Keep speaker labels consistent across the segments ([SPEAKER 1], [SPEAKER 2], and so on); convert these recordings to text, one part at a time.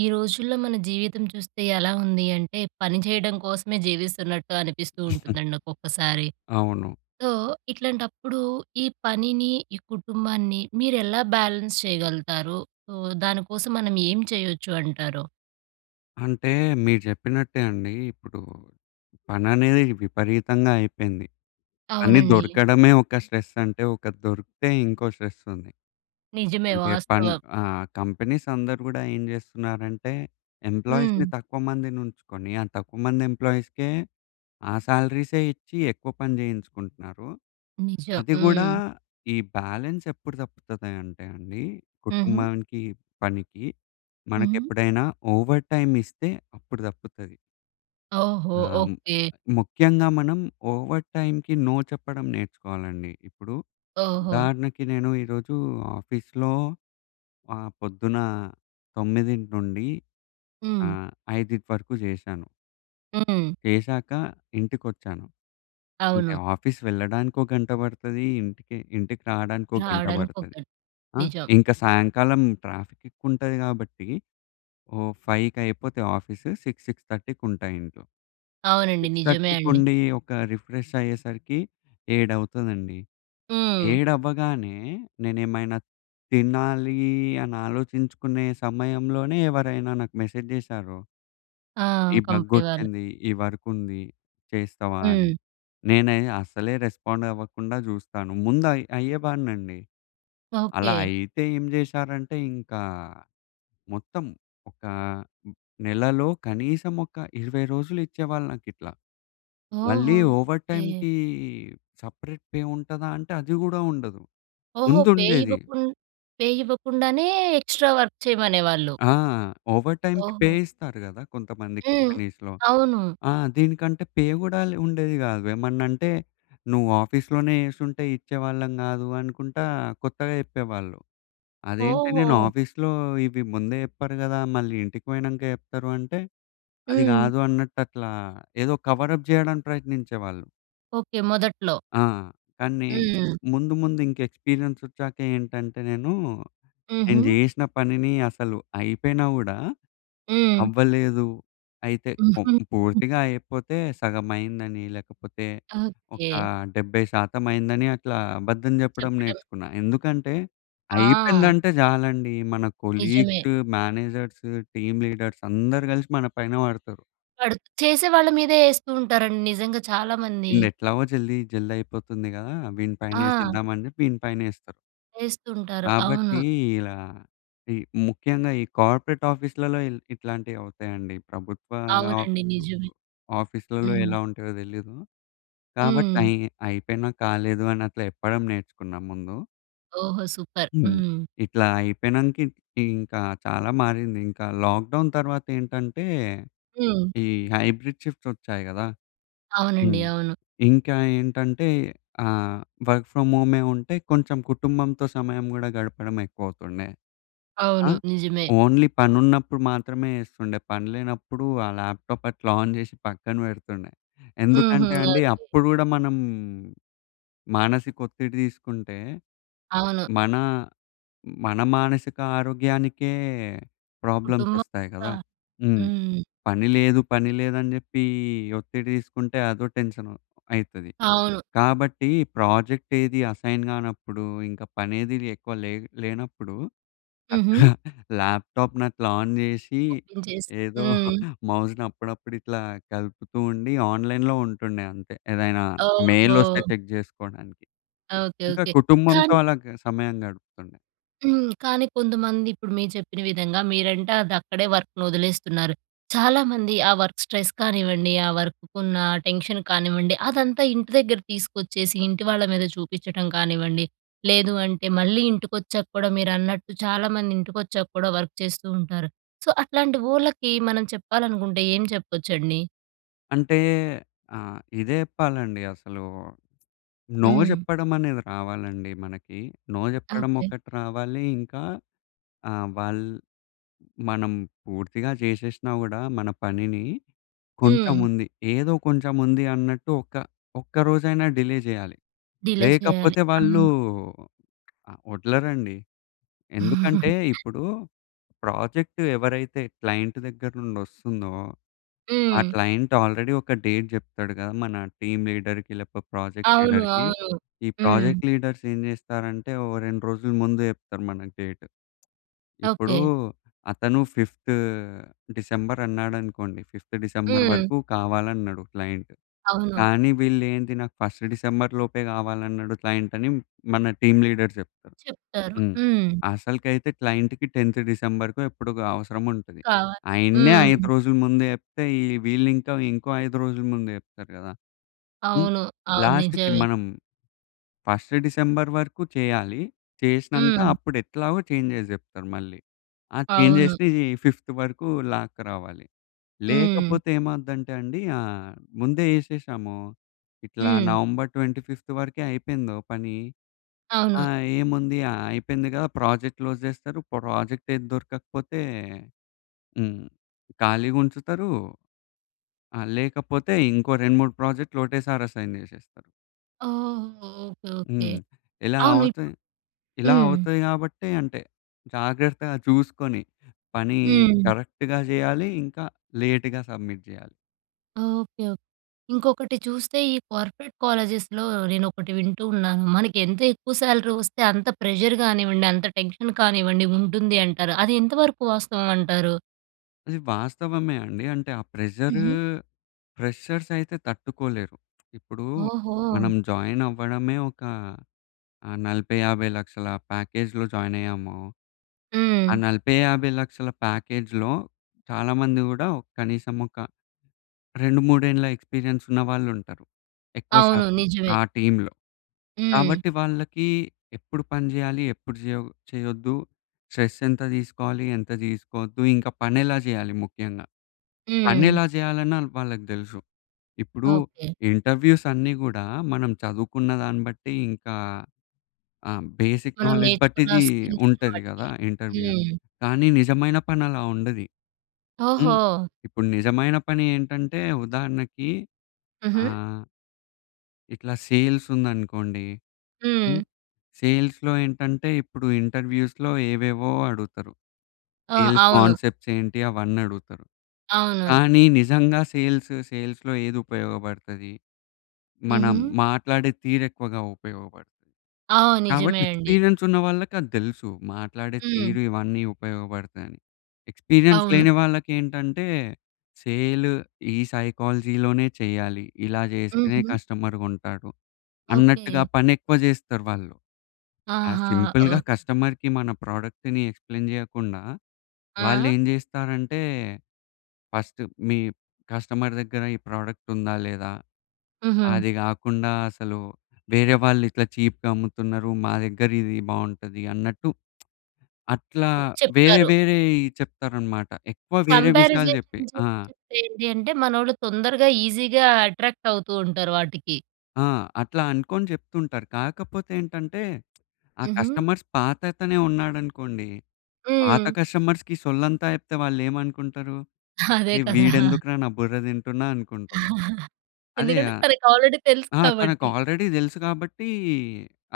[SPEAKER 1] ఈ రోజుల్లో మన జీవితం చూస్తే ఎలా ఉంది అంటే పని చేయడం కోసమే జీవిస్తున్నట్టు అనిపిస్తూ ఉంటుందండి ఒక్కొక్కసారి.
[SPEAKER 2] అవును.
[SPEAKER 1] సో ఇట్లాంటప్పుడు, ఈ పనిని, ఈ కుటుంబాన్ని మీరు ఎలా బ్యాలెన్స్ చేయగలుగుతారు? సో దాని కోసం మనం ఏం చేయొచ్చు అంటరు?
[SPEAKER 2] అంటే మీరు చెప్పినట్టే అండి. ఇప్పుడు పని అనేది విపరీతంగా అయిపోయింది. పని
[SPEAKER 1] అవునండి.
[SPEAKER 2] దొరకడమే ఒక స్ట్రెస్ అంటే ఒక దొరికితే ఇంకో స్ట్రెస్ ఉంది.
[SPEAKER 1] నిజమే,
[SPEAKER 2] అంటే పన్
[SPEAKER 1] వాస్తవం.
[SPEAKER 2] ఆహ్, కంపెనీస్ అందరూ గూడా ఏం చేస్తున్నారంటే ఎంప్లాయీస్‌ని
[SPEAKER 1] హ్మ్.
[SPEAKER 2] తక్కువ మందిని ఉంచుకొని, ఆ తక్కువ మంది ఎంప్లాయీస్‌కే ఆ సాలరీసే ఇచ్చి ఎక్కువ పని చేయించుకుంటున్నారు.
[SPEAKER 1] నిజం.
[SPEAKER 2] అది గూడా
[SPEAKER 1] హ్మ్.
[SPEAKER 2] ఈ బ్యాలెన్స్ ఎప్పుడు తప్పుతది అంటే అండి,
[SPEAKER 1] హుహు.
[SPEAKER 2] కుటుంబానికి పనికి
[SPEAKER 1] హుహు.
[SPEAKER 2] మనకెప్పుడైనా ఓవర్ టైమ్ ఇస్తే అప్పుడు తప్పుతది.
[SPEAKER 1] ఓహో!
[SPEAKER 2] ఆ!
[SPEAKER 1] ఓకె.
[SPEAKER 2] ముఖ్యంగా మనం ఓవర్ టైమ్‌కి నో చెప్పడం నేర్చుకోవాలండి. ఇప్పుడు
[SPEAKER 1] ఓహో!
[SPEAKER 2] ఉదాహరణకి నేను ఈరోజు ఆఫీస్‌లో ఆహ్, పొద్దున 9:00 నుండి
[SPEAKER 1] హ్మ్.
[SPEAKER 2] ఆహ్, 5:00 వరకు చేశాను.
[SPEAKER 1] హ్మ్.
[SPEAKER 2] చేశాక ఇంటికి వచ్చాను. అంటే,
[SPEAKER 1] అవును.
[SPEAKER 2] ఆఫీస్ వెళ్ళడానికి ఒక గంట పడతది. ఇంటికి ఇంటికి రావడానికి ఒక గంట
[SPEAKER 1] రావడానికి ఒక
[SPEAKER 2] పడతది.
[SPEAKER 1] గన్
[SPEAKER 2] ఆహ్,
[SPEAKER 1] నిజం.
[SPEAKER 2] ఇంకా సాయంకాలం ట్రాఫిక్ ఎక్కువ ఉంటది కాబట్టి ఓహ్, 5:00కి అయిపోతే ఆఫీసు 6:00, 6:30 ఉంటా ఇంట్లో.
[SPEAKER 1] అవునండి.
[SPEAKER 2] సిక్స్
[SPEAKER 1] నిజమే
[SPEAKER 2] థర్టీకి
[SPEAKER 1] అండి.
[SPEAKER 2] ఉండి, ఒక రిఫ్రెష్ అయ్యేసరికి ఏడవుతుందండి.
[SPEAKER 1] హ్మ్.
[SPEAKER 2] ఏడవ్వగానే, నేనేమైనా తినాలీ అని ఆలోచించుకునే సమయంలోనే ఎవరైనా నాకు మెసేజ్ చేసారో
[SPEAKER 1] ఆ!
[SPEAKER 2] "ఈ
[SPEAKER 1] కంపెనీ వాళ్ళు.
[SPEAKER 2] బగొచ్చింది. ఈ వర్క్ ఉంది, చేస్తావా" అని.
[SPEAKER 1] హ్మ్.
[SPEAKER 2] నేను అస్సలే రెస్పాండ్ అవ్వకుండా చూస్తాను. ముందు అయ్ అయ్యేవాడినండి. అలా
[SPEAKER 1] ఓకే.
[SPEAKER 2] అయితే ఏం చేశారంటే, ఇంకా మొత్తం ఒక నెలలో కనీసం ఒక 20 రోజులు ఇచ్చేవాళ్ళు నాకు ఇట్లా. మళ్ళీ
[SPEAKER 1] ఓహో!
[SPEAKER 2] Over
[SPEAKER 1] okay.
[SPEAKER 2] టైమ్‌కి సెపరేట్ పే ఉంటదా అంటే, అది కూడా ఉండదు.
[SPEAKER 1] ఓహో!
[SPEAKER 2] ముందు
[SPEAKER 1] పే
[SPEAKER 2] ఉండేది.
[SPEAKER 1] ఇవ్వకున్ పే ఇవ్వకుండానే ఎక్స్ట్రా వర్క్ చేయమనేవాళ్ళు.
[SPEAKER 2] ఆ! ఓవర్ టైమ్‌కి పే
[SPEAKER 1] ఓహో!
[SPEAKER 2] ఇస్తారు కదా. కొంతమంది
[SPEAKER 1] హ్మ్.
[SPEAKER 2] కంపెనీస్‌లో.
[SPEAKER 1] అవును.
[SPEAKER 2] ఆ! దీనికంటే పే కూడా లే ఉండేది కాదు. ఏమన్నా అంటే, "నువ్వు ఆఫీస్‌లోనే చేసుంటే ఇచ్చేవాళ్ళం కాదు" అనుకుంటా కొత్తగా చెప్పేవాళ్ళు. అదేంటి నేను
[SPEAKER 1] ఓహో!
[SPEAKER 2] ఆఫీస్‌లో ఇవి ముందే చెప్పారు కదా, మళ్ళీ ఇంటికి పోయినాక చెప్తారు అంటే, "అది
[SPEAKER 1] హ్మ్.
[SPEAKER 2] కాదు" అన్నట్టు, అట్లా ఏదో కవర్ అప్ చేయడానికి ప్రయత్నించేవాళ్ళు.
[SPEAKER 1] ఓకే. మొదట్లో.
[SPEAKER 2] ఆ! కానీ
[SPEAKER 1] హ్మ్.
[SPEAKER 2] ముందు ముందు ఇంకా ఎక్స్‌పీరియెన్స్ వచ్చాక ఏంటంటే నేను, నేను
[SPEAKER 1] హుహు.
[SPEAKER 2] చేసిన పనిని అసలు అయిపోయినా గూడా,
[SPEAKER 1] హ్మ్.
[SPEAKER 2] అవ్వలేదు అయితే
[SPEAKER 1] హుహు. హ్మ్.
[SPEAKER 2] పూర్తిగా అయిపోతే సగమైందని, లేకపోతే ఒక
[SPEAKER 1] ఓకే.
[SPEAKER 2] 70% అయిందని అట్లా అబద్ధం చెప్పడం
[SPEAKER 1] చెప్పడం.
[SPEAKER 2] నేర్చుకున్నా. ఎందుకంటే,
[SPEAKER 1] ఆ!
[SPEAKER 2] అయిపోయిందంటే చాలండి మన
[SPEAKER 1] నిజమే.
[SPEAKER 2] కొలీగ్స్, మేనేజర్సు, టీమ్ లీడర్స్ అందరూ కలిసి మన పైన పడతారు.
[SPEAKER 1] వడు చేసే వాళ్ళ మీదే ఏస్తూ ఉంటారండి నిజంగా చాలామంది.
[SPEAKER 2] వీన్దీ ఎట్లాగో జల్ది జల్ది అయిపోతుంది గదా! వీని పైన
[SPEAKER 1] ఆ!
[SPEAKER 2] ఏసేద్దాం అని చెప్పి వీని పైనేస్తారు.
[SPEAKER 1] ఏస్తుంటారు. అవును.
[SPEAKER 2] కాబట్టి ఇలా ఈ ముఖ్యంగా ఈ కార్పొరేట్ ఆఫీస్‌లలో ఇట్లాంటివి అవుతాయండి. ప్రభుత్వ ఆఫ్
[SPEAKER 1] అవునండి. నిజమే.
[SPEAKER 2] ఆఫీస్‌లలో
[SPEAKER 1] హ్మ్.
[SPEAKER 2] ఎలా ఉంటాయో తెలీదు. కాబట్టి
[SPEAKER 1] హ్మ్.
[SPEAKER 2] అయ్ అయిపోయినా కాలేదు అని అట్ల చెప్పడం నేర్చుకున్నా ముందు.
[SPEAKER 1] ఓహో! సూపర్.
[SPEAKER 2] హ్మ్.
[SPEAKER 1] హ్మ్.
[SPEAKER 2] ఇట్లా అయిపోయినంక ఇ ఇంకా చాలా మారింది. ఇంకా లాక్‌డౌన్ తర్వాత ఏంటంటే,
[SPEAKER 1] హ్మ్.
[SPEAKER 2] ఈ హైబ్రిడ్ షిఫ్ట్స్ వచ్చాయి గదా!
[SPEAKER 1] అవునండి.
[SPEAKER 2] హ్మ్.
[SPEAKER 1] అవును.
[SPEAKER 2] ఇంకా ఏంటంటే ఆహ్, వర్క్ ఫ్రామ్ హోమే ఉంటే కొంచెం కుటుంబంతో సమయం గూడా గడపడం ఎక్కువవుతుండే. ఆ!
[SPEAKER 1] అవును. నిజమే.
[SPEAKER 2] ఓన్లీ పనున్నప్పుడు మాత్రమే ఎస్తుండే. పని లేనప్పుడు ఆ ల్యాప్‌టాప్ అట్లా ఆన్ చేసి పక్కన పెడుతుండే.
[SPEAKER 1] హుహు.
[SPEAKER 2] ఎందుకంటే అండి
[SPEAKER 1] ఓకే.
[SPEAKER 2] అప్పుడు గూడా మనం మానసిక ఒత్తిడి తీసుకుంటే,
[SPEAKER 1] అవును.
[SPEAKER 2] మన మన మానసిక ఆరోగ్యానికే ప్రాబ్లమ్స్
[SPEAKER 1] కుటుంబం
[SPEAKER 2] వస్తాయి
[SPEAKER 1] గూడా.
[SPEAKER 2] గదా! హ్మ్.
[SPEAKER 1] హ్మ్.
[SPEAKER 2] పని లేదు పని లేదని చెప్పి ఒత్తిడి తీసుకుంటే, అదో టెన్షన్ అయితది.
[SPEAKER 1] అవును.
[SPEAKER 2] కాబట్టి ప్రాజెక్ట్ ఏది అసైన్ కానప్పుడు, ఇంక పనేది ఎక్కువ లే లేనప్పుడు,
[SPEAKER 1] హుహు.
[SPEAKER 2] ల్యాప్‌టాప్‌ని అట్లా ఆన్ చేసి
[SPEAKER 1] ఓపెన్ చేసి
[SPEAKER 2] ఏదో
[SPEAKER 1] హ్మ్.
[SPEAKER 2] మౌస్‍ని అప్పుడప్పుడు ఇట్లా కలుపుతూ ఉండి ఆన్లైన్‍లో ఉంటుండే అంతే. ఏదైనా మెయిల్ వస్తే
[SPEAKER 1] ఓహో!
[SPEAKER 2] చెక్ చేసుకోడానికి.
[SPEAKER 1] ఓకే.
[SPEAKER 2] ఇంకా
[SPEAKER 1] ఓకే.
[SPEAKER 2] కుటుంబంతో
[SPEAKER 1] కానీ
[SPEAKER 2] అలా సమయం గడుపుతుండే.
[SPEAKER 1] హ్మ్. కానీ కొంతమంది ఇప్పుడు మీరు చెప్పిన విధంగా, మీరంటే అది అక్కడే వర్క్‌ని ఒదిలేస్తున్నారు. చాలా మంది ఆ వర్క్ స్ట్రెస్ కానివ్వండి, ఆ వర్క్‌కున్న టెన్షన్ కానివ్వండి, అదంతా ఇంటి దగ్గర తీసుకొచ్చేసి, ఇంటి వాళ్ళ మీద చూపిచ్చడం కానివ్వండి, లేదు అంటే మళ్ళీ ఇంటికొచ్చాక కూడా మీరన్నట్టు చాలామంది ఇంటికొచ్చాక కూడా వర్క్ చేస్తూ ఉంటారు. సో, అట్లాంటి వోళ్ళకి మనం చెప్పాలనుకుంటే ఏం చెప్పొచ్చండి?
[SPEAKER 2] అంటే ఆహ్, ఇదే జెప్పాలండి అసలు. నో
[SPEAKER 1] హ్మ్.
[SPEAKER 2] జెప్పడం అనేది రావాలండి మనకి. నో జెప్పడం
[SPEAKER 1] ఓకే.
[SPEAKER 2] ఒకటి రావాలి. ఇంకా ఆహ్, వాళ్ మనం పూర్తిగా జేసేశ్నా కూడా మన పనిని, కొంచెం
[SPEAKER 1] హ్మ్.
[SPEAKER 2] ఉంది ఏదో కొంచెం ఉంది అన్నట్టు ఒక్క ఒక్క రోజైనా డిలే జేయాలి.
[SPEAKER 1] డిలే చేయాలి.
[SPEAKER 2] లేకపోతే, వాళ్ళు
[SPEAKER 1] అవును.
[SPEAKER 2] వదలరండి. ఎందుకంటే, ఇప్పుడు ప్రాజెక్టు ఎవరైతే క్లైంట్ దగ్గర నుండి వస్తుందో. ఆ
[SPEAKER 1] హ్మ్.
[SPEAKER 2] క్లైంట్ ఆల్రెడీ ఒక డేట్ జెప్తాడు గదా! మన టీమ్ లీడర్‌కి లేకపోతే, ప్రాజెక్ట్
[SPEAKER 1] అవును.
[SPEAKER 2] లీడర్‌కి.
[SPEAKER 1] అవును.
[SPEAKER 2] ఈ
[SPEAKER 1] హ్మ్.
[SPEAKER 2] ప్రాజెక్ట్ లీడర్స్ ఏం జేస్తారంటే, ఓ 2 రోజులు ముందు జెప్తారు మనకి డేట్. ఇప్పుడు,
[SPEAKER 1] ఓకే.
[SPEAKER 2] అతను ఫిఫ్తు డిసెంబర్ అన్నాడనుకోండి! ఫిఫ్త్ డిసెంబర్
[SPEAKER 1] హ్మ్.
[SPEAKER 2] వరకు కావాలన్నడు క్లయింట్.
[SPEAKER 1] అవును.
[SPEAKER 2] కానీ వీళ్ళు ఏంది, "నాకు ఫస్ట్ డిసెంబర్‌లోపే గావాలన్నడు క్లయింట్" అని మన టీమ్ లీడర్స్ జెప్తారు.
[SPEAKER 1] చెప్తారు.
[SPEAKER 2] హ్మ్.
[SPEAKER 1] హ్మ్.
[SPEAKER 2] అసలుకైతే క్లయింట్‌కి 10థ్ డిసెంబర్‌కో ఎప్పడుకో అవసరం ఉంటది.
[SPEAKER 1] కావాలి.
[SPEAKER 2] ఆయననే
[SPEAKER 1] హ్మ్.
[SPEAKER 2] 5 రోజుల ముందు చెప్తే, వీళ్ళు ఇంకా ఇంకో 5 రోజుల ముందు జెప్తారు గదా! హ్మ్.
[SPEAKER 1] అవును. అవును.
[SPEAKER 2] లాస్ట్‌కి
[SPEAKER 1] నిజమే.
[SPEAKER 2] మనం ఫస్ట్ డిసెంబర్ వరకు చేయాలి. చేశినంక
[SPEAKER 1] హ్మ్.
[SPEAKER 2] అప్పుడు ఎట్లాగో చేంజెస్ జెప్తారు మళ్ళీ. ఆ
[SPEAKER 1] అవును.
[SPEAKER 2] చేంజెస్‌ని ఈ ఫిఫ్త్ వరకు లాక్కరావాలి.
[SPEAKER 1] హ్మ్.
[SPEAKER 2] లేకపోతే ఏమవుద్దంటే అండి, ఆహ్, ముందే జేషేసామో ఇట్లా
[SPEAKER 1] హ్మ్.
[SPEAKER 2] నవంబర్ 25థ్ వరకే అయిపోయిందో పని
[SPEAKER 1] అవును.
[SPEAKER 2] ఆహ్, ఏముంది ఆహ్, అయిపోయింది గదా! ప్రాజెక్ట్ క్లోజ్ జేస్తారు. ప్రాజెక్ట్ ఏది దొరకకపోతే హ్మ్. ఖాళీగుంచుతారు. ఆహ్, లేకపోతే ఇంకో 2, 3 ప్రాజెక్ట్‌లు ఒకటేసారి అసైన్ జేశేస్తారు.
[SPEAKER 1] ఓహ్! ఓకె. ఓకె.
[SPEAKER 2] హ్మ్. ఇలా
[SPEAKER 1] అవును. ఇప్పు
[SPEAKER 2] అవుతయి ఇలా
[SPEAKER 1] హ్మ్.
[SPEAKER 2] అవుతాయి కాబట్టి అంటే జాగ్రత్తగా చూసుకొని పని
[SPEAKER 1] హ్మ్.
[SPEAKER 2] కరెక్ట్‌గా చేయాలి. ఇంకా లేట్‌గా సబ్మిట్ చేయాలి.
[SPEAKER 1] ఓకె. ఓకె. ఇంకొకటి చూస్తే ఈ కార్పొరేట్ కాలేజెస్‍లో, నేనొకటి వింటూ ఉన్నాను. మనకి ఎంత ఎక్కువ స్యాలరీ వస్తే, అంత ప్రెజర్ గానివ్వండి. అంత టెన్షన్ కానివ్వండి ఉంటుంది అంటారు. అది ఎంతవరకు వాస్తవం అంటారు?
[SPEAKER 2] అది వాస్తవమే అండి. అంటే ఆ ప్రెజరు,
[SPEAKER 1] హుహు.
[SPEAKER 2] ఫ్రెషర్స్ అయితే తట్టుకోలేరు. ఇప్పుడు మనం
[SPEAKER 1] ఓహో!
[SPEAKER 2] జాయిన్ అవ్వడమే ఒక ఆహ్, 40,00,000, 50,00,000 ప్యాకేజ్‌లో జాయిన్ అయ్యామో. ఆ
[SPEAKER 1] హ్మ్.
[SPEAKER 2] 40,00,000, 50,00,000 ప్యాకేజ్‌లో చాలామంది కూడా ఒక కనీసం ఒక 2, 3 ఏండ్ల ఎక్స్పీరియన్స్ ఉన్నవాళ్ళు ఉంటారు. ఎక్కువ
[SPEAKER 1] అవును
[SPEAKER 2] శాతం
[SPEAKER 1] నిజమే.
[SPEAKER 2] ఆ టీమ్‌లో.
[SPEAKER 1] హ్మ్.
[SPEAKER 2] కాబట్టి వాళ్ళకి ఎప్పుడు పని చెయ్యాలి? ఎప్పుడు చేయకు చెయ్యొద్దు? స్ట్రెస్ ఎంత తీసుకోవాలి? ఎంత తీసుకోవద్దు. ఇంకా పని ఎలా చేయాలి ముఖ్యంగా, పని
[SPEAKER 1] హ్మ్.
[SPEAKER 2] ఎలా చేయాలన్న వాళ్ళకి తెలుసు. ఇప్పుడు
[SPEAKER 1] ఓకె.
[SPEAKER 2] ఇంటర్వ్యూస్ అన్నీ కూడా మనం చదువుకున్న దాన్ని బట్టి ఇంకా ఆహ్, బేసిక్
[SPEAKER 1] మనం
[SPEAKER 2] నాలెడ్జ్ బట్టి
[SPEAKER 1] నేర్చుకున్న
[SPEAKER 2] ఇది
[SPEAKER 1] స్కిల్స్‌ని
[SPEAKER 2] ఉంటది
[SPEAKER 1] బట్టి.
[SPEAKER 2] కదా ఇంటర్వ్యూ.
[SPEAKER 1] హ్మ్.
[SPEAKER 2] కానీ నిజమైన పని అలా ఉండది. హ్మ్.
[SPEAKER 1] ఓహో!
[SPEAKER 2] ఇప్పుడు నిజమైన పని ఏంటంటే ఉదాహరణకి
[SPEAKER 1] హుహు.
[SPEAKER 2] ఆహ్... ఇట్లా సేల్స్ ఉందనుకోండి.
[SPEAKER 1] హ్మ్.
[SPEAKER 2] హ్మ్. సేల్స్‌లో ఏంటంటే, ఇప్పుడు ఇంటర్వ్యూస్‌లో ఏవేవో అడుగుతారు.
[SPEAKER 1] ఆ!
[SPEAKER 2] సేల్స్
[SPEAKER 1] అవును.
[SPEAKER 2] కాన్సెప్ట్స్ ఏంటి అవన్నీ అడుగుతారు.
[SPEAKER 1] అవును.
[SPEAKER 2] కానీ నిజంగా సేల్స్, సేల్స్‌లో ఏది ఉపయోగపడతది. మనం
[SPEAKER 1] హుహు.
[SPEAKER 2] మాట్లాడే తీరు ఎక్కువగా ఉపయోగపడుతది.
[SPEAKER 1] ఆ!
[SPEAKER 2] కాబట్టి
[SPEAKER 1] నిజమే అండి.
[SPEAKER 2] ఎక్స్పీరియన్స్ ఉన్న వాళ్ళకి అది తెలుసు. మాట్లాడే
[SPEAKER 1] హ్మ్.
[SPEAKER 2] తీరు ఇవన్నీ ఉపయోగపడతాయని. ఎక్స్పీరియన్స్
[SPEAKER 1] అవును.
[SPEAKER 2] లేని వాళ్ళకి ఏంటంటే, సేల్ ఈ సైకాలజీ‌లోనే చెయ్యాలి. ఇలా చేస్తేనే
[SPEAKER 1] హుహు.
[SPEAKER 2] కస్టమర్‌గుంటాడు.
[SPEAKER 1] ఓకె.
[SPEAKER 2] అన్నట్టుగా పని ఎక్కువ చేస్తారు వాళ్ళు. ఆ
[SPEAKER 1] ఆహా!
[SPEAKER 2] సింపుల్‌గా
[SPEAKER 1] ఓహ్!
[SPEAKER 2] కస్టమర్‌కి మన ప్రొడక్ట్‌ని ఎక్స్‌ప్లేన్ చేయకుండా, వాళ్ళు
[SPEAKER 1] ఆ!
[SPEAKER 2] ఏం చేస్తారంటే ఫస్ట్ మీ కస్టమర్ దగ్గర ఈ ప్రోడక్ట్ ఉందా లేదా.
[SPEAKER 1] హుహు.
[SPEAKER 2] అది గాకుండా అసలు వేరే వాళ్ళు ఇట్లా చీప్‌గమ్ముతున్నారు. మా దగ్గర ఇది బాగుంటది అన్నట్టు. అట్లా వేరే
[SPEAKER 1] చెప్తారు.
[SPEAKER 2] వేరేయి చెప్తారనమాట. ఎక్కువ వేరే విషయాలు చెప్పి.
[SPEAKER 1] కంపారిసేషన్
[SPEAKER 2] ఆ!
[SPEAKER 1] చేసి చెప్తే ఏంటి అంటే, మనోళ్ళు తొందరగా ఈజీగా అట్రాక్ట్ అవుతూ ఉంటారు వాటికి.
[SPEAKER 2] ఆ! అట్లా అనుకోని చెప్తుంటారు. కాకపోతే ఏంటంటే, ఆ
[SPEAKER 1] హుహు.
[SPEAKER 2] కస్టమర్స్ పాతతనే ఉన్నాడనుకోండి. పాత
[SPEAKER 1] హ్మ్.
[SPEAKER 2] కస్టమర్స్‌కి సొల్లంతా చెప్తే వాళ్ళేమనుకుంటారు.
[SPEAKER 1] అదే
[SPEAKER 2] "అరే
[SPEAKER 1] కదా!
[SPEAKER 2] వీడెందుకురా నా బుర్ర తింటున్నా" అనుకుంటారు. అదే
[SPEAKER 1] ఎందుకంటే తనకి ఆల్రెడీ తెలుసు
[SPEAKER 2] ఆ! తనకు
[SPEAKER 1] కాబట్టి.
[SPEAKER 2] ఆల్రెడీ తెలుసు కాబట్టి,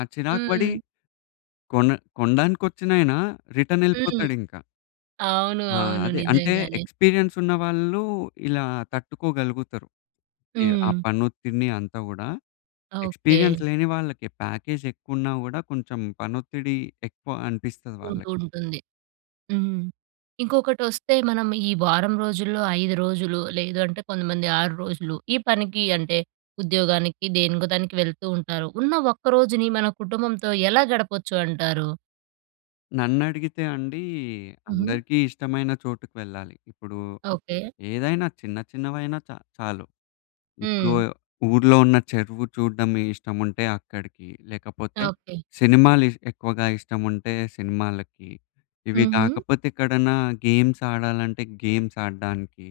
[SPEAKER 2] ఆ చిరాకు పడి
[SPEAKER 1] హ్మ్.
[SPEAKER 2] కొన కొనడానికి వచ్చినయన రిటర్న్
[SPEAKER 1] హ్మ్.
[SPEAKER 2] ఎళ్ళిపోతాడు ఇంక.
[SPEAKER 1] అవును,
[SPEAKER 2] ఆ!
[SPEAKER 1] అవును.
[SPEAKER 2] అదే. అంటే
[SPEAKER 1] నిజంగానే.
[SPEAKER 2] ఎక్స్పీరియన్స్ ఉన్నవాళ్ళు, ఇలా తట్టుకోగలుగుతారు. యాహ్! ఆ
[SPEAKER 1] హ్మ్.
[SPEAKER 2] పని ఒత్తిడిని అంతా గూడా.
[SPEAKER 1] ఓకే.
[SPEAKER 2] ఎక్స్పీరియన్స్ లేని వాళ్ళకి ప్యాకేజ్ ఎక్కువున్నా గూడా కొంచెం పని ఒత్తిడి ఎక్కువ అనిపిస్తది వాళ్ళకి.
[SPEAKER 1] ఉంటూ ఉంటుంది. హ్మ్. ఇంకొకటి వొస్తే మనం ఈ వారం రోజుల్లో, 5 రోజులు లేదంటే, కొంతమంది 6 రోజులు. ఈ పనికి అంటే, ఉద్యోగానికి దేనికో దానికి వెళ్తూ ఉంటారు. ఉన్న ఒక్క రోజుని మన కుటుంబంతో ఎలా గడపొచ్చు అంటారు?
[SPEAKER 2] నన్ను అడిగితే అండి,
[SPEAKER 1] హుహు.
[SPEAKER 2] అందరికీ ఇష్టమైన చోటుకి వెళ్ళాలి. ఇప్పుడు
[SPEAKER 1] ఓకే.
[SPEAKER 2] ఏదైనా చిన్న చిన్నవైనా చ చాలు. ఇప్పుడు
[SPEAKER 1] హ్మ్.
[SPEAKER 2] ఊర్లో ఉన్న చెరువు చూడ్డం ఇష్టముంటే అక్కడికి. లేకపోతే
[SPEAKER 1] ఓకే.
[SPEAKER 2] సినిమాలు ఇష్ ఎక్కువగా ఇష్టముంటే సినిమాలకి. ఇవి
[SPEAKER 1] హుహు.
[SPEAKER 2] కాకపోతే ఎక్కడన్నా గేమ్స్ ఆడాలంటే గేమ్స్ ఆడడానికి.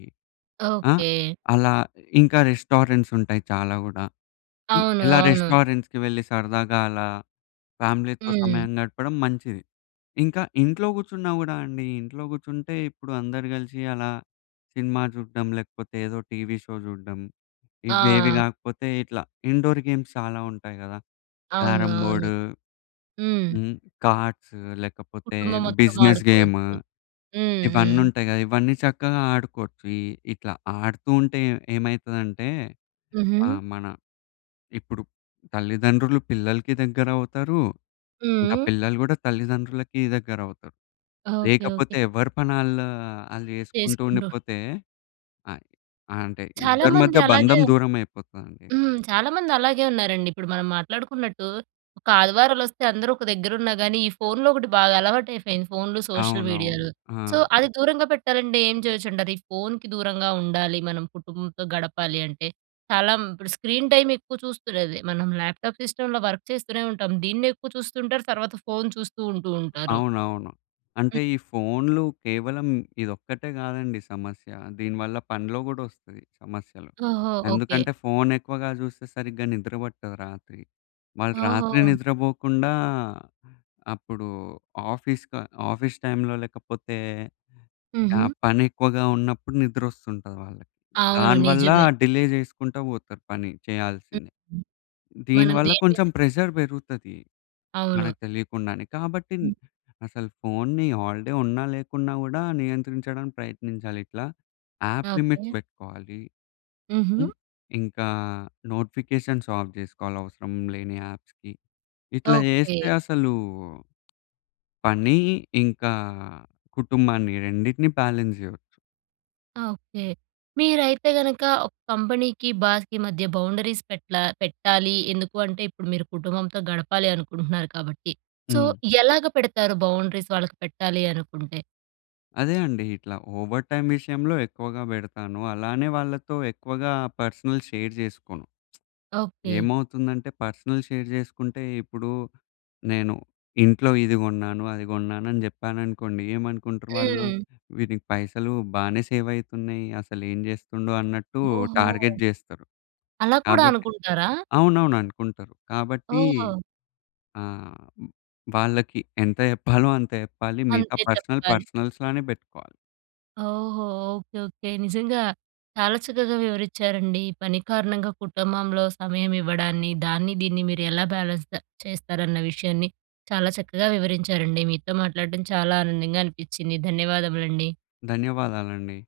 [SPEAKER 2] ఆ!
[SPEAKER 1] ఓకే.
[SPEAKER 2] అలా. ఇంకా రెస్టారెంట్స్ ఉంటాయి చాలా గూడా. హ్మ్,
[SPEAKER 1] అవును,
[SPEAKER 2] ఇలా
[SPEAKER 1] అవును.
[SPEAKER 2] రెస్టారెంట్స్‌కి వెళ్ళి, సరదాగా అలా ఫ్యామిలీతో
[SPEAKER 1] హ్మ్.
[SPEAKER 2] సమయం గడపడం మంచిది. ఇంకా ఇంట్లో కూర్చున్నా గూడా అండి, ఇంట్లో కూర్చుంటే ఇప్పుడు అందరూ కలిసి అలా సినిమా చూడ్డం లేకపోతే, ఏదో టీవీ షో చూడ్డం. ఇవేవి
[SPEAKER 1] ఆ!
[SPEAKER 2] కాకపోతే ఇట్లా ఇండోర్ గేమ్స్ చాలా ఉంటాయి గదా!
[SPEAKER 1] అవును,
[SPEAKER 2] క్యారమ్
[SPEAKER 1] అవును.
[SPEAKER 2] బోర్డు
[SPEAKER 1] హ్మ్.
[SPEAKER 2] హ్మ్, కార్డ్సూ లేకపోతే
[SPEAKER 1] కుటుంబం మొత్తం
[SPEAKER 2] బిజినెస్ గేము.
[SPEAKER 1] ఆడుకోవచ్చు. హ్మ్,
[SPEAKER 2] ఇవన్నీ
[SPEAKER 1] హ్మ్.
[SPEAKER 2] ఉంటాయి గదా! ఇవన్నీ చక్కగా ఆడుకోవచ్చు. ఇ ఇట్లా ఆడుతూ ఉంటే, ఏ ఏమైతుందంటే
[SPEAKER 1] హుహు.
[SPEAKER 2] ఆహ్, మన ఇప్పుడు తల్లిదండ్రులు పిల్లలకి దగ్గర అవుతారు. ఇంకా
[SPEAKER 1] హ్మ్.
[SPEAKER 2] పిల్లలు గూడా తల్లిదండ్రులకి దగ్గర అవుతారు.
[SPEAKER 1] Okay, okay.
[SPEAKER 2] లేకపోతే ఎవరి పని ఆళ్ళు, ఆళ్ళు చేసుకుంటూ
[SPEAKER 1] చేసుకుంటు
[SPEAKER 2] ఉండిపోతే, అ అంటే
[SPEAKER 1] చాలా
[SPEAKER 2] ఇద్దరి
[SPEAKER 1] మంది
[SPEAKER 2] మధ్య
[SPEAKER 1] అలాగే
[SPEAKER 2] బంధం దూరం అయిపోతదండి.
[SPEAKER 1] హ్మ్. చాలామంది అలాగే ఉన్నారండి. ఇప్పుడు మనం మాట్లాడుకున్నట్టు ఒక ఆదివారాలు వొస్తే అందరూ ఒక దగ్గర ఉన్నా గానీ, ఈ ఫోన్‌లు ఒకటి బాగా అలవాటు అయిపోయింది. ఫోన్‌లు, సోషల్
[SPEAKER 2] అవునవును.
[SPEAKER 1] మీడియాలు. సో,
[SPEAKER 2] ఆ!
[SPEAKER 1] అది దూరంగా పెట్టాలంటే ఏం చేయొచ్చుంటారు? ఇది ఫోన్‍కి దూరంగా ఉండాలి, మనం కుటుంబంతో గడపాలి అంటే, చాలా ఇప్పుడు స్క్రీన్ టైమ్ ఎక్కువ చూస్తూనేది. మనం ల్యాప్టాప్, సిస్టమ్‌లో వర్క్ చేస్తూనే ఉంటాం. దీన్నే ఎక్కువ చూస్తూ ఉంటారు. తర్వాత ఫోన్ చూస్తూ ఉంటూ ఉంటారు.
[SPEAKER 2] అవునవును. అంటే
[SPEAKER 1] హ్మ్.
[SPEAKER 2] ఈ ఫోన్‌లు కేవలం ఇదొక్కటే కాదండి సమస్య. దీనివల్ల పన్లో గూడా వస్తది, సమస్యలు.
[SPEAKER 1] ఓహో! ఓకే.
[SPEAKER 2] ఎందుకంటే, ఫోన్ ఎక్కువగా చూస్తే సరిగ్గా నిద్ర పట్టదు రాత్రి. వాళ్ళు రాత్రి
[SPEAKER 1] ఓహో!
[SPEAKER 2] నిద్రపోకుండా, అప్పుడు ఆఫీస్ క ఆఫీస్ టైమ్‌లో లేకపోతే ఆ
[SPEAKER 1] హుహు.
[SPEAKER 2] పని ఎక్కువగా ఉన్నప్పుడు నిద్ర వస్తుంటది వాళ్ళకి.
[SPEAKER 1] అవును.
[SPEAKER 2] దానివల్ల
[SPEAKER 1] నిజమే.
[SPEAKER 2] డిలే చేసుకుంటూ పోతారు పని చేయాల్సింది.
[SPEAKER 1] మనం
[SPEAKER 2] దీనివల్ల
[SPEAKER 1] దేని మీద
[SPEAKER 2] కొంచెం ప్రెజర్ పెరుగుతది,
[SPEAKER 1] అవును.
[SPEAKER 2] మనకు తెలియకుండానే. కాబట్టి
[SPEAKER 1] హ్మ్.
[SPEAKER 2] అసలు ఫోన్‌ని హాల్‌డే ఉన్నా లేకున్నా గూడా, నియంత్రించడానికి ప్రయత్నించాలి ఇట్లా. App limit
[SPEAKER 1] okay.
[SPEAKER 2] పెట్టుకోవాలి. హ్మ్,
[SPEAKER 1] హుహు.
[SPEAKER 2] ఇంకా నోటిఫికేషన్స్ ఆఫ్ చేసుకోవాలి అవసరం లేని యాప్స్‌కి. ఇట్లా
[SPEAKER 1] ఓకే.
[SPEAKER 2] చేస్తే అసలు పని, ఇంకా కుటుంబాన్ని రెండిటిని బాలన్స్ చేయొచ్చు.
[SPEAKER 1] ఓకే. మీరైతే గనక ఒక కంపెనీకి బాస్‌కి మధ్య బౌండరీస్ పెట్లా పెట్టాలి. ఎందుకు అంటే, ఇప్పుడు మీరు కుటుంబంతో గడపాలి అనుకుంటున్నారు కాబట్టి. సో,
[SPEAKER 2] హ్మ్.
[SPEAKER 1] ఎలాగ పెడతారు బౌండరీస్ వాళ్ళకి పెట్టాలి అనుకుంటే?
[SPEAKER 2] అదే అండి. ఇట్లా ఓవర్ టైమ్ విషయంలో ఎక్కువగా పెడతాను. అలానే వాళ్ళతో ఎక్కువగా పర్సనల్ షేర్ చేసుకోను.
[SPEAKER 1] ఓకే.
[SPEAKER 2] ఏమవుతుందంటే, పర్సనల్ షేర్ చేసుకుంటే, ఇప్పుడు నేను ఇంట్లో ఇది కొన్నాను, అది కొన్నాను అని చెప్పాననుకోండి, ఏమనుకుంటరు వాళ్ళు,"
[SPEAKER 1] హ్మ్.
[SPEAKER 2] వీడికి పైసలు బానే సేవ్ అయితున్నయి. అసలు ఏం చేస్తుండు" అన్నట్టు
[SPEAKER 1] ఓహో!
[SPEAKER 2] టార్గెట్ చేస్తరు.
[SPEAKER 1] అలా కూడా
[SPEAKER 2] కాబట్టి
[SPEAKER 1] అనుకుంటారా?
[SPEAKER 2] అవునవును అనుకుంటరు. కాబట్టి
[SPEAKER 1] ఓహ్!
[SPEAKER 2] ఆహ్, వాళ్ళకి ఎంత చెప్పాలో, అంత చెప్పాలి. మిగతా
[SPEAKER 1] అంతే
[SPEAKER 2] పర్సనల్
[SPEAKER 1] చెప్పాలి.
[SPEAKER 2] పర్సనల్స్‌లోనే పెట్టుకోవాలి.
[SPEAKER 1] ఓహో! Okay, okay. నిజంగా చాలా చక్కగ వివరించారండి. ఈ పని కారణంగా కుటుంబంలో సమయం ఇవ్వడాన్ని. దాన్ని, దీన్ని మీరు ఎలా బ్యాలెన్స్ చేస్తారన్న విషయాన్ని. చాలా చక్కగా వివరించారండి. మీతో మాట్లాడడం చాలా ఆనందంగా అనిపించింది. ధన్యవాదములండి.
[SPEAKER 2] ధన్యవాదాలండి.